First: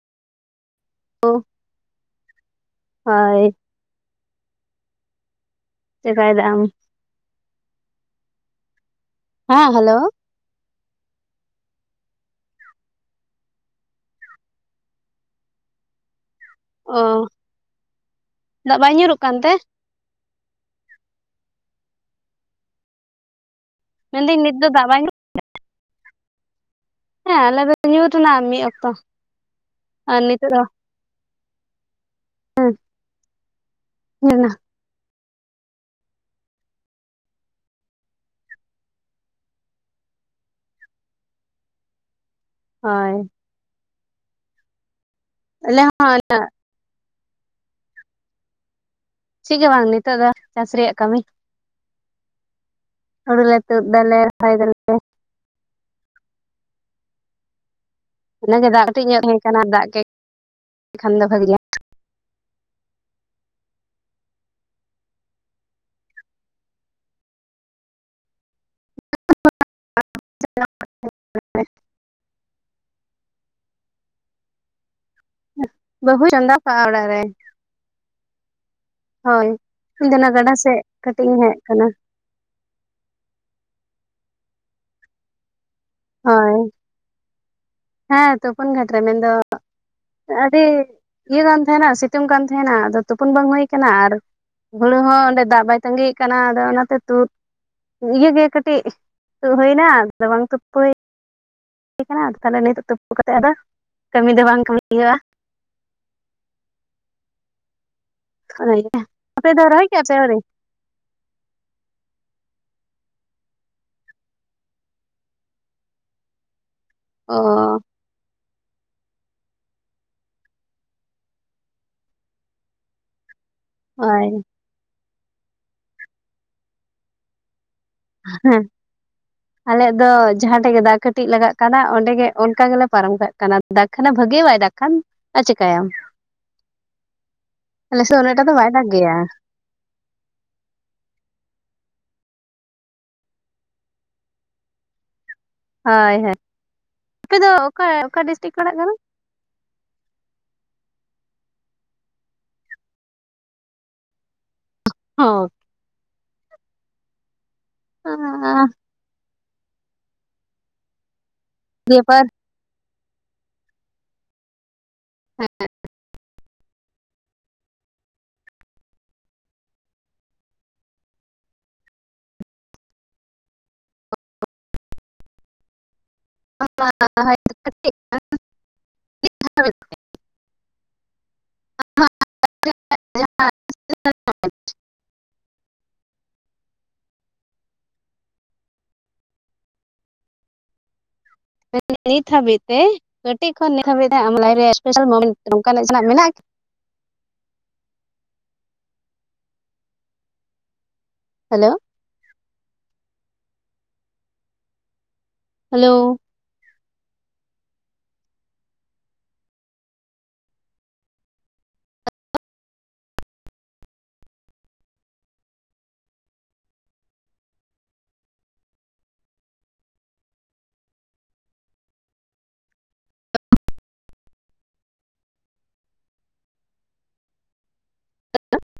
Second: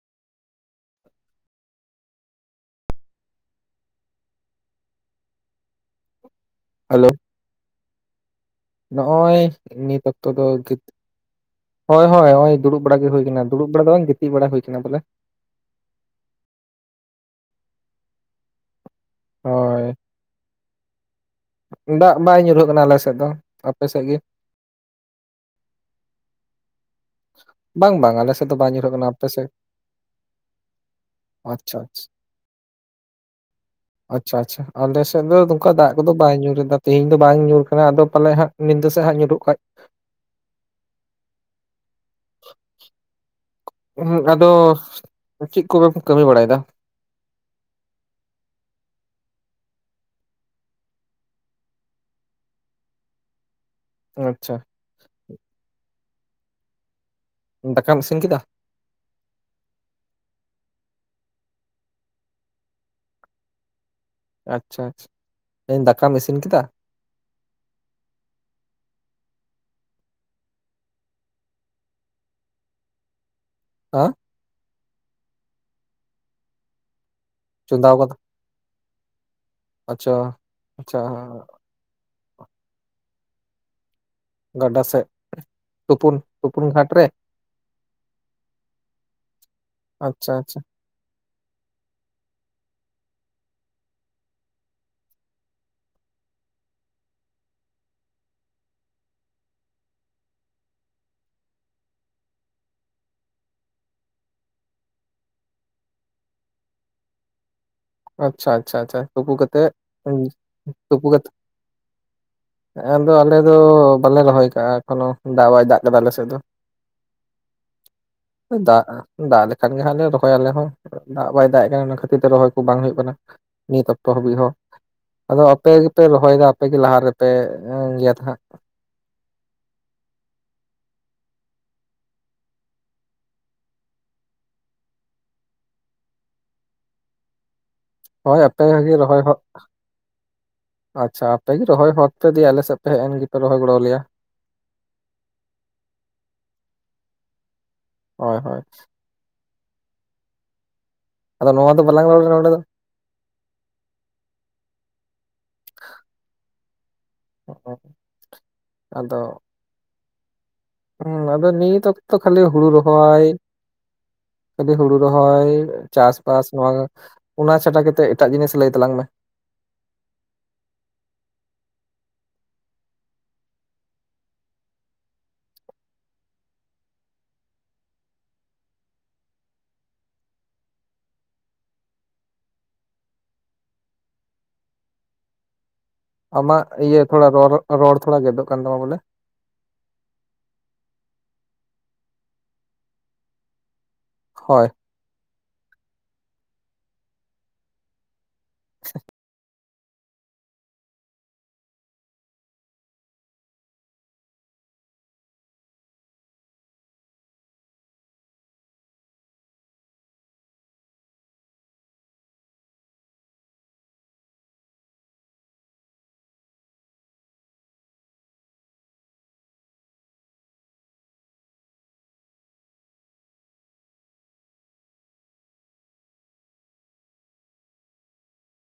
ᱦᱳᱭ ᱪᱮᱠᱟᱭᱫᱟᱢ ᱦᱮᱞᱳ ᱱᱚᱜᱚᱭ ᱦᱮᱸ ᱦᱮᱞᱳ ᱱᱤᱛᱚᱜ [inaudible] ᱦᱳᱭ ᱦᱳᱭ ᱫᱩᱲᱩᱵ ᱵᱟᱲᱟ ᱜᱮ ᱦᱩᱭ ᱠᱟᱱᱟ ᱫᱩᱲᱩᱵ ᱵᱟᱲᱟ ᱫᱚ ᱵᱟᱝ ᱜᱤᱛᱤᱡ ᱵᱟᱲᱟ ᱦᱩᱭ ᱠᱟᱱᱟ ᱵᱚᱞᱮ ᱚ ᱫᱟᱜ ᱵᱟᱝ ᱧᱩᱨᱩᱜ ᱠᱟᱱ ᱛᱮ? ᱦᱳᱭ ᱫᱟᱜ ᱵᱟᱭ ᱧᱩᱨᱦᱟᱹᱜ ᱠᱟᱱᱟ ᱟᱞᱮᱥᱮᱫ ᱫᱚ᱾ ᱟᱯᱮ ᱥᱮᱫ ᱜᱮ ᱢᱮᱱᱫᱟᱹᱧ ᱱᱤᱛ ᱫᱚ ᱫᱟᱜ ᱵᱟᱭ [inaudible] ᱦᱮᱸ ᱟᱞᱮ ᱫᱚ ᱵᱟᱝ ᱵᱟᱝ ᱟᱞᱮ ᱧᱩᱨᱱᱟ ᱥᱮᱫ ᱫᱚ ᱢᱤᱫ ᱵᱟᱭ ᱚᱠᱛᱚ ᱧᱩᱨᱦᱟᱹᱜ ᱠᱟᱱᱟ ᱟᱯᱮ ᱥᱮᱫ ᱟᱨ ᱱᱤᱛ ᱫᱚ ᱟᱪᱪᱷᱟ ᱟᱪᱪᱷᱟ [unintelligible] ᱧᱩᱨ ᱟᱪᱪᱷᱟ ᱮᱱᱟ ᱟᱪᱪᱷᱟ ᱟᱞᱮᱥᱮᱫ ᱫᱚ ᱱᱚᱝᱠᱟ ᱫᱟᱜ ᱠᱚᱫᱚ ᱵᱟᱭ ᱧᱩᱨᱮᱫᱟ ᱛᱤᱦᱤᱧ ᱫᱚ ᱵᱟᱝ ᱧᱩᱨ ᱠᱟᱱᱟ ᱟᱫᱚ ᱯᱟᱞᱮ ᱦᱟᱸᱜ ᱧᱤᱫᱟᱹ ᱥᱮᱫ ᱦᱟᱸᱜ ᱧᱩᱨᱦᱩᱜ ᱠᱷᱟᱡ᱾ ᱦᱳᱭ ᱟᱫᱚ ᱪᱮᱫ ᱟᱞᱮ ᱠᱚᱯᱮ ᱦᱚᱸ ᱠᱟᱹᱢᱤ ᱵᱟᱲᱟᱭᱫᱟ? ᱪᱮᱫ ᱜᱮ ᱵᱟᱝ ᱱᱤᱛᱚᱜ ᱫᱚ ᱪᱟᱥ ᱨᱮᱭᱟᱜ ᱠᱟᱹᱢᱤ᱾ ᱦᱩᱲᱩ ᱞᱮ ᱛᱩᱫ ᱫᱟᱞᱮ ᱨᱚᱦᱚᱭ‌ ᱟᱪᱪᱷᱟ ᱫᱟᱞᱮ᱾ ᱫᱟᱠᱟᱢ ᱤᱥᱤᱱ ᱠᱮᱫᱟ? ᱫᱟᱜ ᱠᱟᱹᱴᱤᱡ ᱧᱚᱜ ᱛᱟᱦᱮᱸ ᱠᱟᱱᱟ ᱫᱟᱜ ᱜᱮ ᱠᱷᱟᱱ ᱫᱚ ᱵᱷᱟᱹᱜᱤ ᱜᱮ᱾ ᱟᱪᱪᱷᱟ ᱟᱪᱪᱷᱟ, ᱢᱮᱱᱫᱟᱹᱧ ᱫᱟᱠᱟᱢ ᱤᱥᱤᱱ ᱠᱮᱫᱟ? [unintelligible] ᱵᱟᱹᱵᱩᱭ ᱪᱚᱸᱫᱟ ᱠᱟᱜ-ᱟ ᱚᱲᱟᱜ ᱨᱮ᱾ ᱪᱚᱸᱫᱟᱣ ᱠᱟᱫᱟ᱾ ᱦᱳᱭ, ᱤᱧ ᱟᱪᱪᱷᱟ ᱫᱚ ᱚᱱᱟ ᱜᱟᱰᱟ ᱥᱮᱫ ᱟᱪᱪᱷᱟ ᱠᱟᱹᱴᱤᱡ ᱤᱧ ᱦᱮᱡ ᱠᱟᱱᱟ᱾ ᱜᱟᱰᱟ ᱥᱮᱫ ᱛᱩᱯᱩᱱ, ᱦᱳᱭ ᱛᱩᱯᱩᱱ ᱜᱷᱟᱴ ᱨᱮ᱾ ᱦᱮᱸ ᱛᱳᱯᱳᱱ ᱜᱷᱟᱴ ᱨᱮ ᱢᱮᱱ ᱫᱚ ᱟᱪᱪᱷᱟ ᱟᱪᱪᱷᱟ ᱟᱹᱰᱤ ᱤᱭᱟᱹ ᱠᱟᱱ ᱛᱟᱦᱮᱱᱟ, ᱥᱤᱛᱩᱝ ᱠᱟᱱ ᱛᱟᱦᱮᱱᱟ ᱟᱫᱚ ᱛᱩᱯᱩᱱ ᱵᱟᱝ ᱦᱩᱭ ᱠᱟᱱᱟ ᱟᱨ ᱦᱩᱲᱩ ᱦᱚᱸ ᱚᱸᱰᱮ ᱫᱟᱜ ᱵᱟᱭ ᱛᱟᱜᱤᱭᱮ ᱠᱟᱱᱟ ᱟᱫᱚ ᱚᱱᱟ ᱛᱮ ᱛᱩᱫ- ᱤᱭᱟᱹ ᱜᱮ ᱠᱟᱹᱴᱤᱡ ᱛᱩᱫ ᱦᱩᱭᱱᱟ ᱞᱚᱜᱚᱱ ᱛᱩᱫ ᱛᱳᱯᱩᱭ [unintelligible] ᱠᱟᱱᱟ ᱟᱫᱚ ᱛᱟᱦᱞᱮ ᱱᱤᱛᱩᱜ ᱛᱩᱯᱩ ᱠᱟᱛᱮ ᱟᱫᱚ ᱠᱟᱹᱢᱤ ᱫᱚ ᱵᱟᱝ ᱠᱟᱹᱢᱤ ᱦᱩᱭᱩᱜ-ᱟ᱾ ᱟᱪᱪᱷᱟ ᱟᱪᱪᱷᱟ ᱚᱱᱟᱜᱮ ᱟᱪᱪᱷᱟ, ᱛᱩᱯᱩ ᱟᱯᱮ ᱫᱚ ᱠᱟᱛᱮᱜ ᱨᱚᱦᱚᱭ ᱠᱮᱜᱼᱟ ᱯᱮ ᱟᱹᱣᱨᱤ ᱛᱩᱯᱩ ᱠᱟᱛᱮ᱾ ᱟᱫᱚ ᱟᱞᱮ ᱫᱚ ᱵᱟᱞᱮ ᱨᱚᱦᱚᱭ ᱠᱟᱜ-ᱟ ᱮᱠᱷᱚᱱᱚ ᱫᱟᱜ ᱵᱟᱭ ᱫᱟᱜ ᱠᱟᱫᱟ ᱟᱞᱮ ᱥᱮᱫ ᱫᱚ᱾ ᱚ ᱫᱟᱜ ᱫᱟᱜ ᱞᱮᱠᱷᱟᱱ ᱜᱮ ᱦᱟᱸᱜ ᱞᱮ ᱨᱚᱦᱚᱭ ᱟᱞᱮ ᱦᱚᱸ ᱫᱟᱜ ᱵᱟᱭ ᱫᱟᱜ ᱮᱜ ᱠᱟᱱᱟ ᱚᱱᱟ ᱠᱷᱟᱹᱛᱤᱨ ᱛᱮ ᱨᱚᱦᱚᱭ ᱠᱚ ᱵᱟᱝ ᱦᱩᱭᱩᱜ ᱠᱟᱱᱟ᱾ ᱱᱤᱛ ᱚᱠᱛᱚ ᱦᱳᱭ ᱦᱟᱹᱵᱤᱡ ᱦᱚᱸ, ᱟᱫᱚ ᱟᱯᱮ ᱜᱮᱯᱮ ᱨᱚᱦᱚᱭᱫᱟ ᱟᱯᱮ ᱜᱮ ᱞᱟᱦᱟ ᱨᱮᱯᱮ ᱜᱮᱫ ᱦᱟᱸᱜ ᱦᱮᱸ ᱟᱞᱮᱭᱟᱜ ᱫᱚ ᱡᱟᱦᱟᱸ ᱴᱷᱮᱡ ᱜᱮ ᱫᱟᱜ ᱠᱟᱹᱴᱤᱡ ᱞᱟᱜᱟᱜ ᱠᱟᱱᱟ ᱚᱸᱰᱮ ᱜᱮ ᱚᱱᱠᱟ ᱜᱮᱞᱮ ᱯᱟᱨᱚᱢ ᱠᱟᱜ ᱠᱟᱱᱟ᱾ ᱫᱟᱜ ᱠᱷᱟᱱᱮ ᱵᱷᱟᱹᱜᱮ ᱵᱟᱭ ᱫᱟᱜ ᱠᱷᱟᱱ ᱟᱨ ᱪᱤᱠᱟᱭ ᱟᱢ᱾ ᱟᱞᱮ ᱥᱮᱫ ᱫᱚ ᱩᱱᱟᱹᱜ ᱦᱳᱭ ᱮᱠᱴᱟ ᱫᱚ ᱟᱯᱮ ᱵᱟᱭ ᱫᱟᱜ ᱜᱮ ᱜᱮᱭᱟ᱾ ᱨᱚᱦᱚᱭ ᱦᱚᱸ ᱟᱪᱪᱷᱟ ᱟᱯᱮ ᱜᱤ ᱨᱚᱦᱚᱭ ᱦᱚᱫ ᱯᱮ ᱫᱤᱭᱮ ᱟᱞᱮ ᱥᱮᱫ ᱯᱮ ᱦᱮᱡ ᱮᱱ ᱜᱤᱯᱮ ᱨᱚᱦᱚᱭ ᱜᱚᱲᱚᱣᱟ ᱞᱮᱭᱟ᱾ ᱦᱚᱭ ᱦᱚᱭ, ᱟᱯᱮ ᱫᱚ ᱚᱠᱟ ᱚᱠᱟ ᱦᱳᱭ ᱰᱤᱥᱴᱤᱠ ᱦᱳᱭ ᱯᱟᱲᱟᱜ ᱠᱟᱱᱟ? ᱟᱫᱚ ᱱᱚᱣᱟ ᱫᱚ ᱵᱟᱞᱟᱝ ᱮᱢᱟᱢ ᱠᱟᱱᱟ ᱱᱚᱸᱰᱮ ᱫᱚ᱾ [unintelligible] [unintelligible] ᱟᱸᱻ ᱟᱫᱚ ᱦᱩᱸ ᱟᱫᱚ ᱱᱤᱛ ᱫᱤᱭᱮ ᱚᱠᱛᱚ ᱯᱚᱨ ᱠᱷᱟᱹᱞᱤ ᱦᱩᱲᱩ ᱨᱚᱦᱚᱭ᱾ ᱠᱷᱟᱹᱞᱤ ᱦᱩᱲᱩ ᱨᱚᱦᱚᱭ ᱪᱟᱥ-ᱵᱟᱥ ᱱᱚᱣᱟ ᱚᱱᱟ ᱪᱷᱟᱰᱟ ᱠᱟᱛᱮᱫ ᱮᱴᱟᱜ ᱡᱤᱱᱤᱥ ᱞᱟᱹᱭ ᱛᱟᱞᱟᱝ ᱢᱮ᱾ [inaudible] [inaudible] ᱟᱢᱟᱜ ᱤᱭᱟᱹ ᱛᱷᱚᱲᱟ ᱨᱚᱲ ᱨᱚᱲ ᱛᱷᱚᱲᱟ ᱜᱮᱫᱚᱜ ᱠᱟᱱ ᱛᱟᱢᱟ ᱵᱚᱞᱮ᱾ ᱱᱤᱛ ᱦᱟᱹᱵᱤᱡ ᱛᱮ ᱠᱟᱹᱴᱤᱡ ᱠᱷᱚᱱ ᱱᱤᱛ ᱦᱟᱹᱵᱤᱡ ᱛᱮ ᱟᱢ ᱞᱟᱭᱤᱯᱷ ᱦᱳᱭ ᱨᱮ ᱥᱯᱮᱥᱟᱞ ᱢᱩᱢᱮᱱᱴ ᱱᱚᱝᱠᱟ ᱱᱟᱜ ᱡᱟᱦᱟᱸ ᱱᱟᱜ ᱢᱮᱱᱟᱜ-ᱟ? [inaudible] Hello, hello,